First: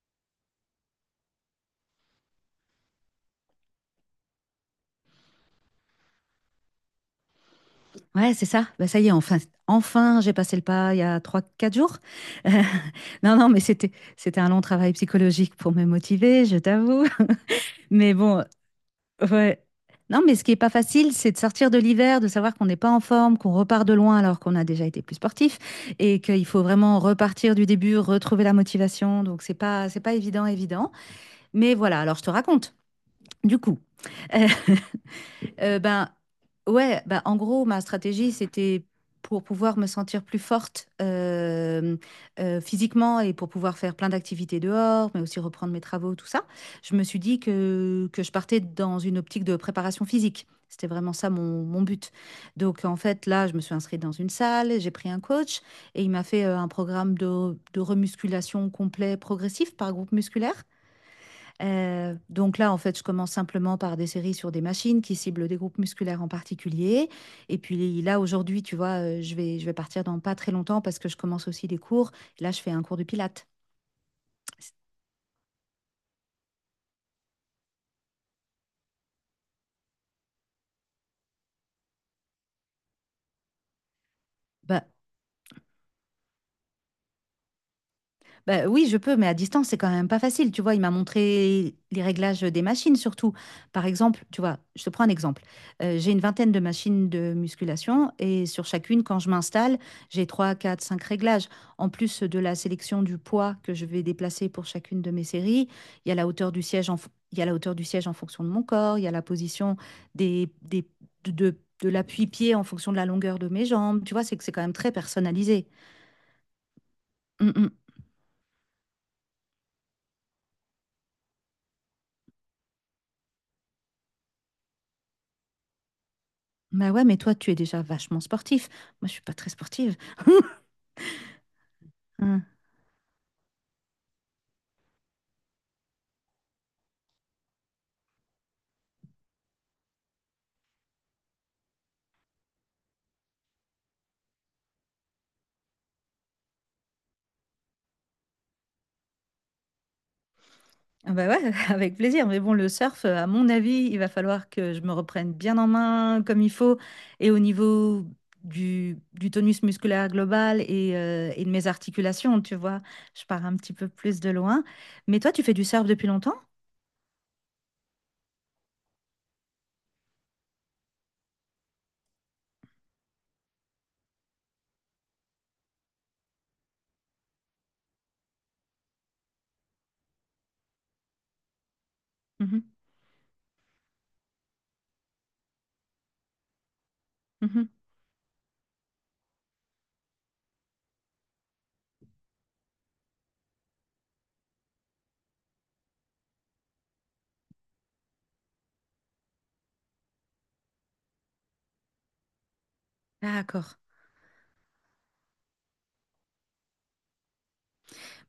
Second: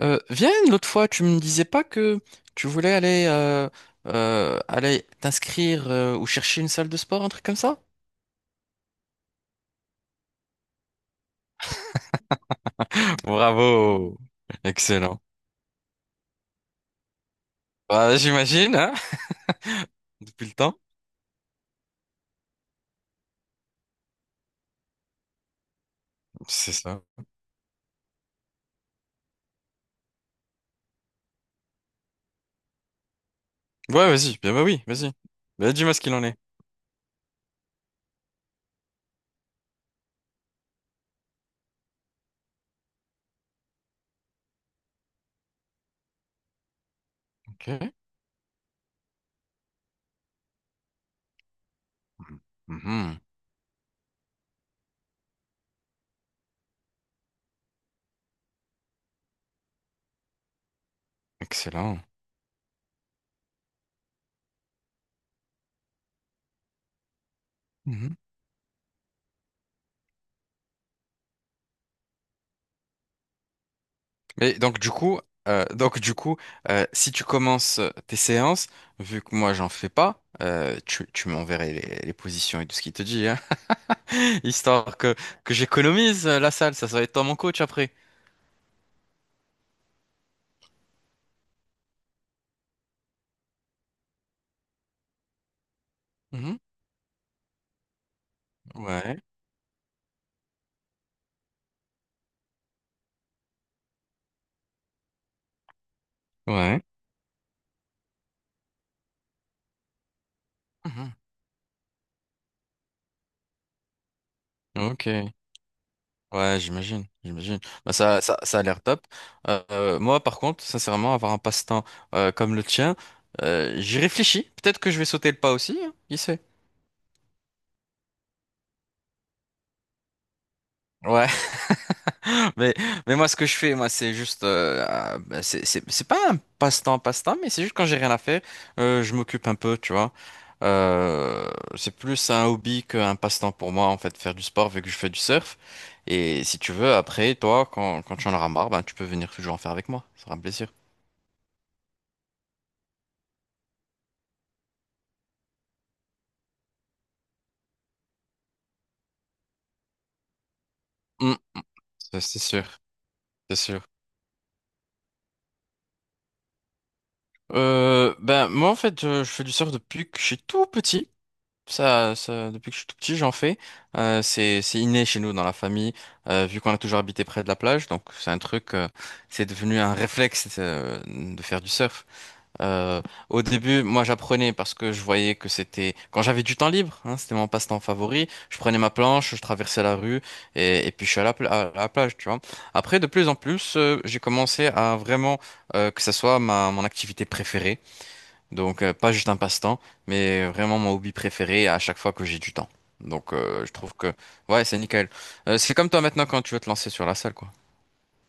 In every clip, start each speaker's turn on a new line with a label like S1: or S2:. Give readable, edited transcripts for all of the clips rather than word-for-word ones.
S1: Viens, l'autre fois, tu me disais pas que tu voulais aller, aller t'inscrire ou chercher une salle de sport, un truc comme ça?
S2: Ouais, c'est ça. Bah, ça y est, enfin, j'ai passé le pas il y a 3, 4 jours. Euh, non, non, mais c'était,
S1: Bravo!
S2: c'était un long travail
S1: Excellent.
S2: psychologique pour me motiver, je t'avoue. Mais
S1: Bah,
S2: bon,
S1: j'imagine, hein,
S2: ouais. Non, mais ce
S1: depuis
S2: qui
S1: le
S2: est pas
S1: temps.
S2: facile, c'est de sortir de l'hiver, de savoir qu'on n'est pas en forme, qu'on repart de loin alors qu'on a déjà été plus sportif et qu'il faut
S1: C'est
S2: vraiment
S1: ça.
S2: repartir du début, retrouver la motivation. Donc, c'est pas évident, évident. Mais voilà. Alors, je te raconte. Du coup,
S1: Ouais, vas-y. Bien, bah oui, vas-y. Bah,
S2: Euh,
S1: dis-moi ce
S2: ben,
S1: qu'il en est.
S2: ouais, en gros, ma stratégie, c'était pour pouvoir me sentir plus forte physiquement et pour pouvoir faire plein d'activités dehors, mais aussi reprendre mes travaux, tout ça. Je me suis dit
S1: Ok.
S2: que je partais dans une optique de préparation physique. C'était vraiment ça mon but. Donc, en
S1: Mhm.
S2: fait, là, je me suis inscrite dans une salle, j'ai pris un coach et il m'a fait un programme de remusculation complet progressif par groupe musculaire.
S1: Excellent.
S2: Donc là, en fait, je commence simplement par des séries sur des machines qui ciblent des groupes musculaires en particulier. Et puis
S1: Mhm.
S2: là, aujourd'hui, tu vois, je vais partir dans pas très longtemps parce que je commence aussi des cours. Là, je fais un cours de pilates.
S1: Mais donc du coup, si tu commences tes séances, vu que moi j'en fais pas, tu m'enverrais les positions et tout ce qu'il te dit, hein.
S2: Bah,
S1: Histoire que j'économise la salle, ça va être toi mon coach après.
S2: Bah oui, je peux, mais à distance, c'est quand même pas facile. Tu vois, il m'a montré les réglages des machines surtout. Par exemple, tu vois, je te prends un exemple. J'ai une vingtaine
S1: Mhm.
S2: de machines de musculation et sur chacune,
S1: Ouais,
S2: quand je m'installe, j'ai 3, 4, 5 réglages. En plus de la sélection du poids que je vais déplacer pour chacune de mes séries, il y a la hauteur du
S1: ouais.
S2: siège il y a la hauteur du siège en fonction de mon corps, il y a la position des, des-
S1: Mhm.
S2: de l'appui-pied en fonction de la longueur de mes jambes. Tu vois, c'est que c'est quand même très
S1: Ok.
S2: personnalisé.
S1: Ouais, j'imagine,
S2: Mm,
S1: j'imagine.
S2: mm.
S1: Bah, ça a l'air top. Moi, par contre, sincèrement, avoir un passe-temps comme le tien, j'y réfléchis. Peut-être que je vais sauter le pas aussi, hein, qui sait.
S2: Bah ouais, mais toi, tu es déjà vachement sportif. Moi, je suis pas très sportive.
S1: Ouais.
S2: Hein.
S1: Mais, mais moi, ce que je fais, moi, c'est juste, ah, bah, c'est pas un passe-temps, passe-temps, mais c'est juste quand j'ai rien à faire, je m'occupe un peu, tu vois. Euh, c'est plus un hobby qu'un passe-temps pour moi, en fait, faire du sport, vu que je fais du surf. Et si tu veux, après, toi, quand tu en auras marre, ben, tu peux venir toujours en faire avec moi. Ça sera un plaisir.
S2: Ah bah ouais, avec plaisir. Mais bon, le surf, à mon avis, il va falloir que je me reprenne bien en main comme il faut. Et au niveau du tonus musculaire global et, euh,
S1: Mm.
S2: et de mes
S1: Ça, c'est
S2: articulations, tu
S1: sûr,
S2: vois, je pars un
S1: c'est
S2: petit
S1: sûr.
S2: peu plus de loin. Mais toi, tu fais du surf depuis longtemps?
S1: Moi, en fait, je fais du surf depuis que je suis tout petit. Depuis que je suis tout petit, j'en fais. C'est inné chez nous dans la famille, vu qu'on a toujours habité près de la plage. Donc c'est devenu un réflexe de faire du surf.
S2: Mhm,
S1: Euh, Au début, moi j'apprenais parce que je voyais que c'était quand j'avais du temps libre, hein, c'était mon
S2: mhm.
S1: passe-temps favori. Je prenais ma planche, je traversais la rue et puis je suis à à la plage, tu vois. Après, de plus en plus, j'ai commencé à vraiment que ça soit ma mon activité préférée. Pas juste un passe-temps, mais vraiment mon hobby préféré à chaque fois que j'ai du temps. Je
S2: D'accord.
S1: trouve que ouais, c'est nickel. C'est comme toi maintenant quand tu veux te lancer sur la salle, quoi.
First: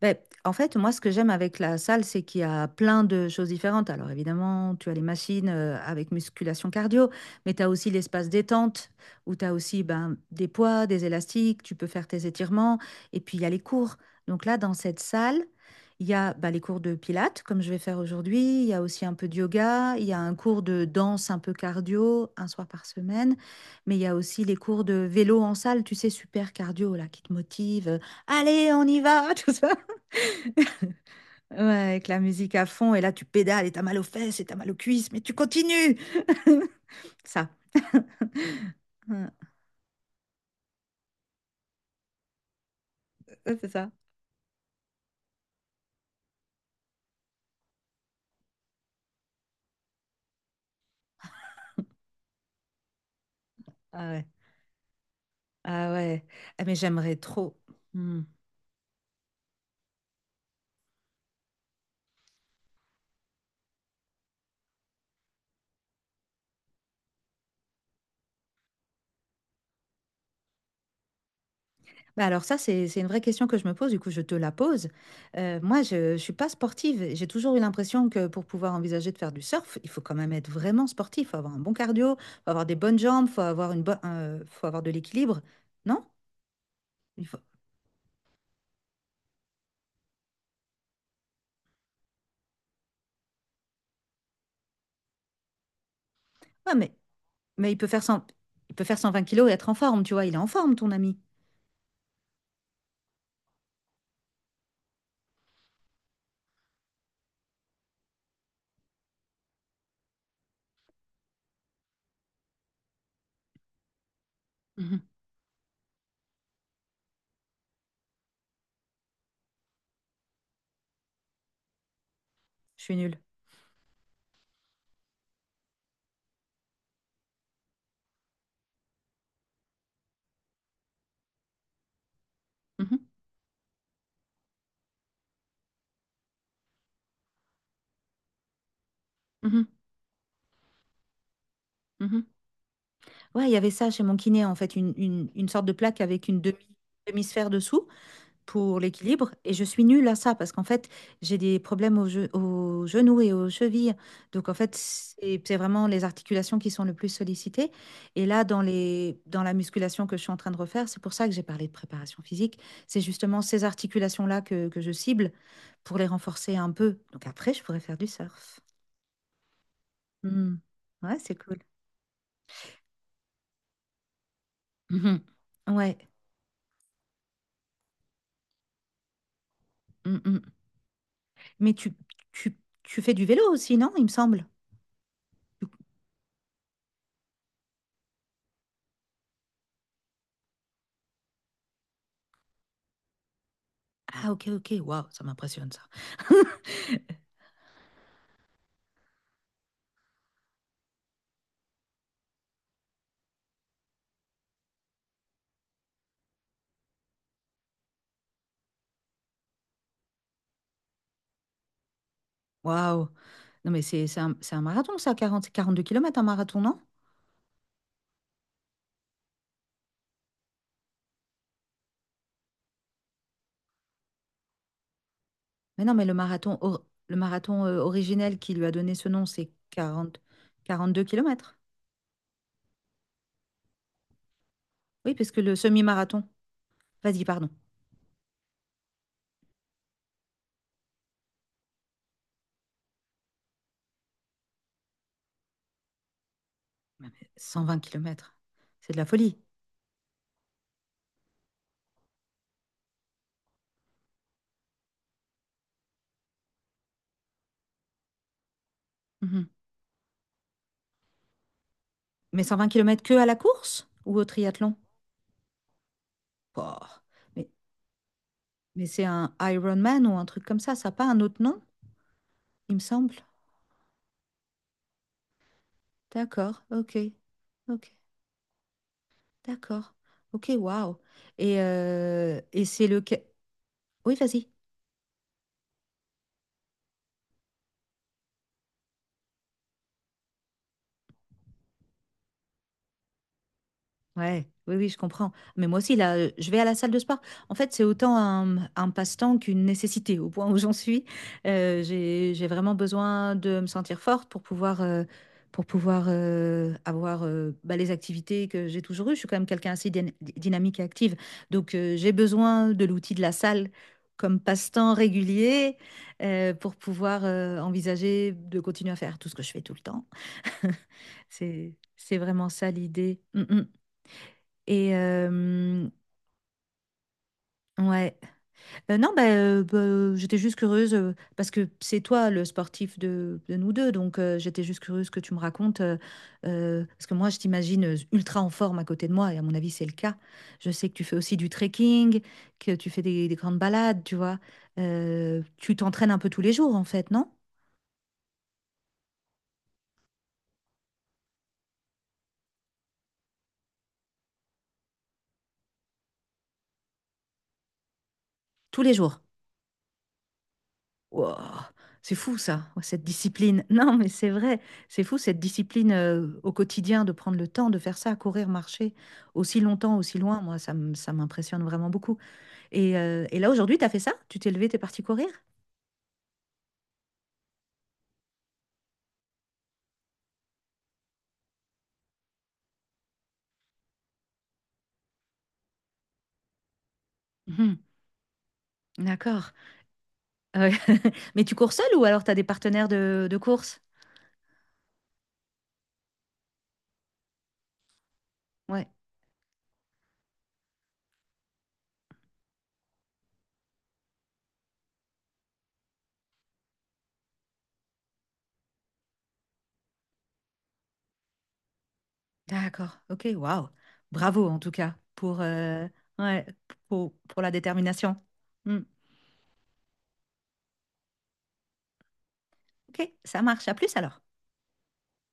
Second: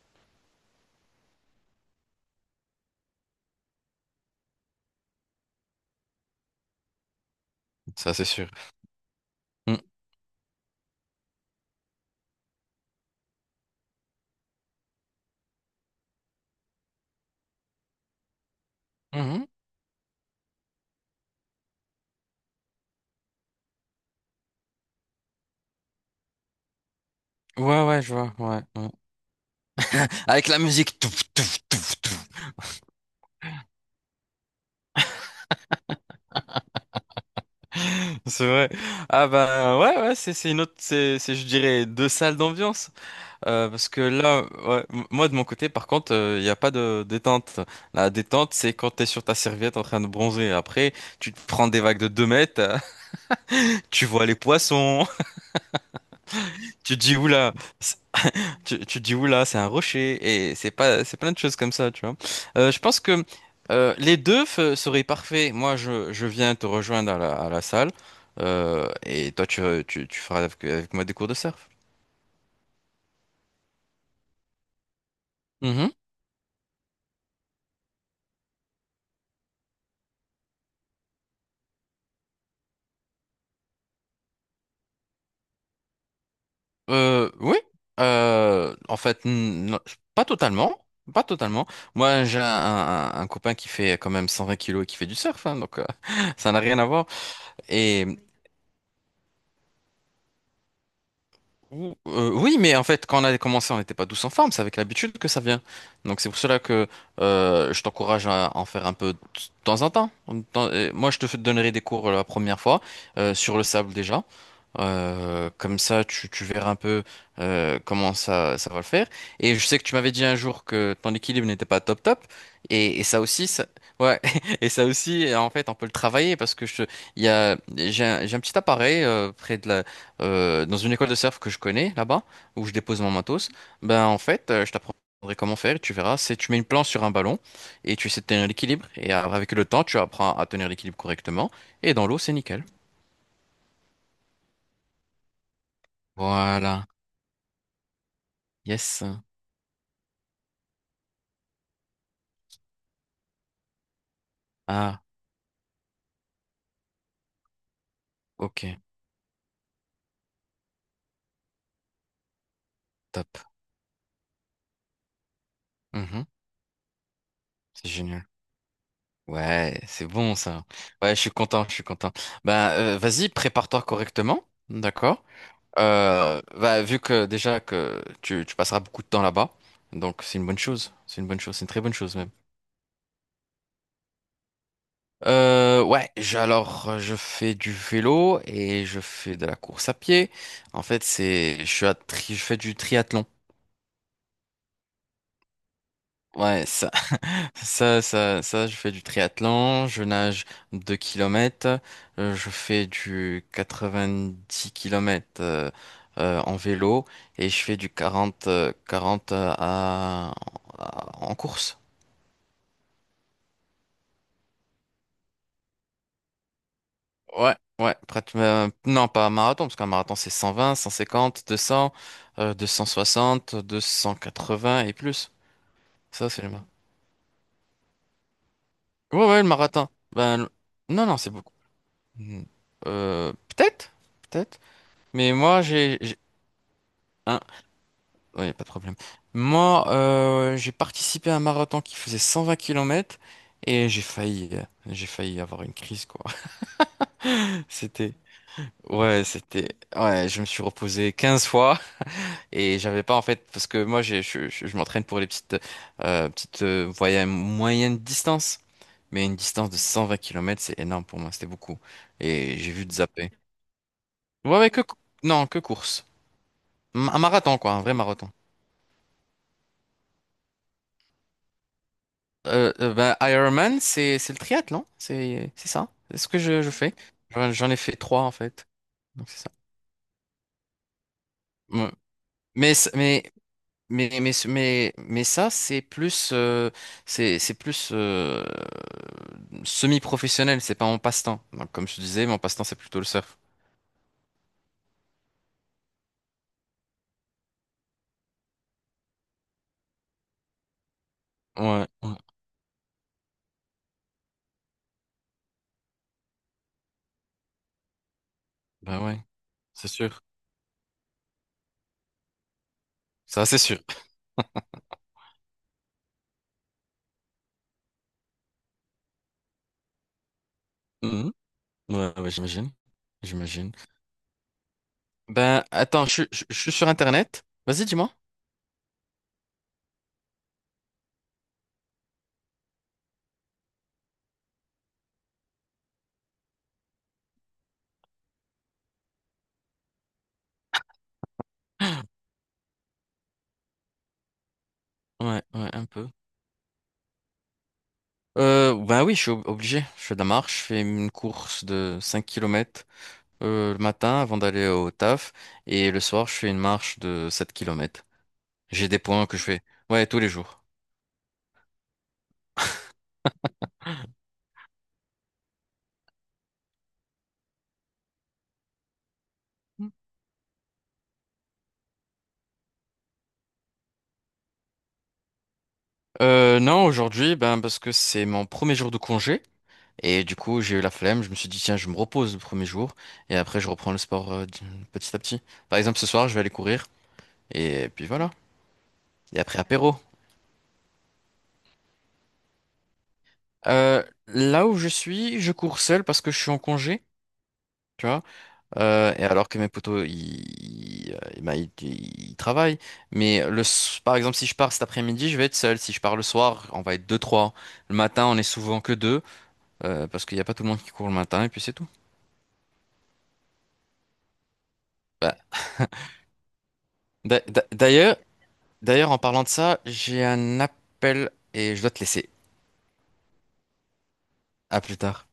S2: Ben, en fait, moi, ce que j'aime avec la salle, c'est qu'il y a plein de choses différentes. Alors, évidemment, tu as les machines avec musculation cardio, mais tu as aussi
S1: Ça c'est
S2: l'espace
S1: sûr.
S2: détente où tu as
S1: Mm.
S2: aussi ben, des poids, des élastiques, tu peux faire tes étirements. Et puis, il y a les cours. Donc là, dans cette salle, il y a ben, les cours de pilates, comme je vais faire aujourd'hui. Il y a aussi un peu de
S1: Mhm.
S2: yoga. Il y a un cours de danse un peu cardio, un soir par semaine. Mais il y a aussi les cours de vélo en salle, tu sais, super cardio, là, qui te
S1: Ouais
S2: motive.
S1: ouais, je vois, ouais,
S2: Allez, on
S1: ouais.
S2: y va, tout ça.
S1: Avec la musique touf, touf,
S2: Ouais,
S1: touf,
S2: avec la
S1: touf.
S2: musique à fond, et là tu pédales et t'as mal aux fesses et t'as mal aux cuisses, mais tu continues. Ça,
S1: C'est vrai. Ah
S2: ouais,
S1: bah ouais ouais, c'est une autre c'est je dirais deux salles d'ambiance.
S2: ouais, c'est
S1: Parce
S2: ça.
S1: que là ouais, moi de mon côté par contre, il n'y a pas de détente. La détente, c'est quand t'es sur ta serviette en train de bronzer. Après, tu te prends des vagues de 2 mètres. Tu
S2: Ah
S1: vois
S2: ouais.
S1: les poissons,
S2: Ah ouais. Ah, mais
S1: tu te
S2: j'aimerais
S1: dis oula,
S2: trop.
S1: c'est-
S2: Hmm.
S1: tu te dis oula, c'est un rocher, et c'est pas, c'est plein de choses comme ça, tu vois. Je pense que les deux seraient parfaits. Moi, je viens te rejoindre à à la salle, et toi, tu feras avec moi des cours de surf.
S2: Bah alors ça, c'est une vraie question que je me pose, du coup je te la pose. Moi,
S1: Mhm.
S2: je ne suis pas sportive. J'ai toujours eu l'impression que pour pouvoir envisager de faire du surf, il faut quand même être vraiment sportif. Il faut avoir un bon cardio, il faut avoir des bonnes jambes, il faut avoir une faut avoir de l'équilibre. Non? Il faut...
S1: Oui. En fait, non, pas totalement. Pas totalement. Moi, j'ai un copain qui fait quand même 120 kilos et qui fait du surf, hein, ça n'a
S2: Ouais,
S1: rien à
S2: mais,
S1: voir.
S2: mais
S1: Et
S2: il peut faire 120 kilos et être en forme, tu vois, il est en forme, ton ami.
S1: Oui, mais en fait, quand on a commencé, on n'était pas tous en forme. C'est avec l'habitude que ça vient. Donc c'est pour cela que je t'encourage à en faire un peu de temps en temps. Moi, je te donnerai des cours la première fois sur le sable déjà.
S2: Mhm.
S1: Comme ça, tu verras un peu comment ça va le faire. Et je sais que tu m'avais dit un jour que ton équilibre n'était pas top top.
S2: Je suis
S1: Et
S2: nulle.
S1: ça aussi, ça, ouais. Et ça aussi, en fait, on peut le travailler parce que je, il y a, j'ai un petit appareil près de la dans une école de surf que je connais là-bas, où je dépose
S2: Mhm.
S1: mon matos, ben en fait, je t'apprendrai comment faire et tu verras. C'est tu mets une planche sur un ballon et tu essaies de tenir l'équilibre et avec le
S2: Mhm.
S1: temps, tu apprends à tenir l'équilibre correctement et dans l'eau,
S2: Mhm.
S1: c'est nickel.
S2: Ouais, il y avait ça chez mon kiné, en fait, une sorte de plaque avec une demi,
S1: Voilà.
S2: demi-sphère dessous pour
S1: Yes.
S2: l'équilibre. Et je suis nulle à ça parce qu'en fait, j'ai des problèmes au genou et aux chevilles. Donc, en fait,
S1: Ah,
S2: c'est vraiment les articulations qui sont le plus sollicitées. Et là, dans
S1: ok.
S2: les, dans la musculation que je suis en train de refaire, c'est pour ça que j'ai parlé de préparation physique. C'est justement
S1: Top.
S2: ces articulations-là que je cible pour les
S1: Mhm.
S2: renforcer un peu. Donc, après, je pourrais
S1: C'est
S2: faire du
S1: génial.
S2: surf.
S1: Ouais, c'est bon
S2: Hmm.
S1: ça. Ouais,
S2: Ouais,
S1: je suis
S2: c'est cool.
S1: content, je suis content. Vas-y, prépare-toi correctement, d'accord?
S2: Mhm. Ouais.
S1: Vu que déjà que tu passeras beaucoup de temps là-bas,
S2: Mm,
S1: donc c'est
S2: mm.
S1: une bonne chose. C'est une bonne chose, c'est une
S2: Mais
S1: très bonne chose même.
S2: tu, tu fais du vélo aussi, non? Il me semble. Du-
S1: Ouais, je fais du vélo et je fais de la course à pied. En fait, c'est je suis à tri- je fais du triathlon.
S2: Ah, ok, ok. Waouh, ça m'impressionne, ça.
S1: Ouais, ça, je fais du triathlon, je nage 2 km, je fais du 90 km en vélo et je fais du 40 40 en course.
S2: Waouh. Non, mais c'est un marathon, ça, 42 kilomètres un marathon, non?
S1: Ouais, ouais, non pas un marathon, parce qu'un marathon c'est 120, 150, 200, 260, 280 et plus.
S2: Mais non, mais le
S1: Ça, c'est le
S2: marathon,
S1: marathon.
S2: originel qui lui a donné ce nom,
S1: Ouais, ouais, le
S2: c'est
S1: marathon. Ben,
S2: quarante deux
S1: non, non, c'est beaucoup.
S2: kilomètres.
S1: Hmm. Peut-être, peut-être.
S2: Oui, parce
S1: Mais
S2: que le
S1: moi, j'ai.
S2: semi-marathon, vas-y,
S1: Un.
S2: pardon,
S1: Ouais, pas de problème. Moi, j'ai participé à un marathon qui faisait 120 km et j'ai failli avoir une crise, quoi.
S2: cent vingt
S1: C'était,
S2: kilomètres, c'est de la
S1: ouais,
S2: folie.
S1: c'était, ouais, je me suis reposé 15 fois et j'avais pas, en fait, parce que moi, je m'entraîne pour les petites, petites, voyages moyennes distances. Mais une
S2: Mhm.
S1: distance de 120 km, c'est énorme pour moi, c'était beaucoup.
S2: Mais cent
S1: Et
S2: vingt
S1: j'ai vu de
S2: kilomètres que à
S1: zapper.
S2: la course ou au
S1: Ouais, ouais,
S2: triathlon?
S1: non, que course.
S2: Oh,
S1: Un
S2: mais
S1: marathon, quoi, un vrai marathon.
S2: Mais c'est un Iron Man ou un truc comme ça n'a pas un autre nom, il me semble.
S1: Ironman, c'est le triathlon, c'est ça. C'est ce que je,
S2: D'accord,
S1: je fais.
S2: ok,
S1: J'en ai
S2: ok,
S1: fait trois en fait, donc c'est ça.
S2: d'accord, ok, waouh.
S1: Ouais.
S2: Et
S1: Mais
S2: c'est
S1: c- mais
S2: lequel... Oui, vas-y.
S1: Ça c'est plus c'est plus semi-professionnel, c'est pas mon passe-temps. Donc comme je te disais, mon passe-temps c'est plutôt le surf.
S2: Ouais, oui, oui, je comprends. Mais moi aussi, là, je vais à la salle de sport. En fait, c'est autant un passe-temps qu'une nécessité, au point où j'en suis.
S1: Ouais, ouais,
S2: J'ai vraiment besoin de me sentir forte pour pouvoir avoir bah, les activités que j'ai
S1: bah
S2: toujours eues. Je
S1: ouais,
S2: suis quand même quelqu'un
S1: c'est
S2: assez
S1: sûr.
S2: dynamique et active. Donc, j'ai besoin de l'outil de la
S1: Ça c'est
S2: salle
S1: sûr.
S2: comme passe-temps régulier pour pouvoir envisager de continuer à faire tout ce que je fais tout le temps.
S1: Mhm.
S2: C'est
S1: Ouais, ouais,
S2: vraiment ça
S1: j'imagine,
S2: l'idée. Mm, mm.
S1: j'imagine.
S2: Et
S1: Ben attends, je suis sur Internet. Vas-y, dis-moi.
S2: ouais. Non, bah, j'étais juste curieuse parce que c'est toi le sportif de nous deux. Donc, j'étais juste curieuse que tu me racontes. Parce que moi, je t'imagine ultra en forme à côté de moi. Et à mon avis, c'est le cas. Je sais que tu fais aussi du trekking, que tu fais des grandes balades, tu vois.
S1: Ouais, ouais,
S2: Tu
S1: un peu.
S2: t'entraînes un peu tous les jours, en fait, non?
S1: Ben oui, je suis obligé. Je fais de la marche, je fais une course de 5 km le matin avant d'aller au taf. Et le soir, je fais une marche de 7 km.
S2: Tous
S1: J'ai
S2: les
S1: des
S2: jours.
S1: points que je fais. Ouais, tous les jours.
S2: Wouah, c'est fou ça, ouais, cette discipline. Non, mais c'est vrai, c'est fou cette discipline au quotidien de prendre le temps de faire ça, courir, marcher aussi longtemps, aussi loin. Moi, ça m'impressionne vraiment beaucoup. Et là, aujourd'hui, tu as fait ça? Tu t'es levé, t'es parti courir?
S1: Non, aujourd'hui, ben parce que c'est mon premier jour de congé. Et du coup, j'ai eu la flemme. Je me suis dit, tiens, je me repose le premier jour. Et après, je reprends le sport petit à petit. Par exemple, ce soir, je vais aller courir.
S2: Mhm,
S1: Et puis voilà. Et
S2: d'accord.
S1: après, apéro.
S2: Euh, mais tu cours seul ou alors tu as des partenaires de course?
S1: Là où je suis, je cours seul parce que je suis en congé. Tu vois.
S2: Ouais,
S1: Et alors que mes potos, ils travaillent. Mais par exemple, si je pars cet après-midi, je vais être seul. Si je pars le soir, on va être deux, trois. Le matin, on est souvent que deux, parce qu'il n'y a pas tout le monde qui court le matin, et puis c'est tout.
S2: d'accord. Ok, waouh. Bravo en tout cas
S1: Bah,
S2: pour, ouais, pour,
S1: d'a-
S2: pour la
S1: d'a- d'ailleurs,
S2: détermination. Hmm,
S1: d'ailleurs, en parlant de ça, j'ai un appel et je dois te laisser.
S2: ok, ça marche. À plus alors.
S1: À plus tard.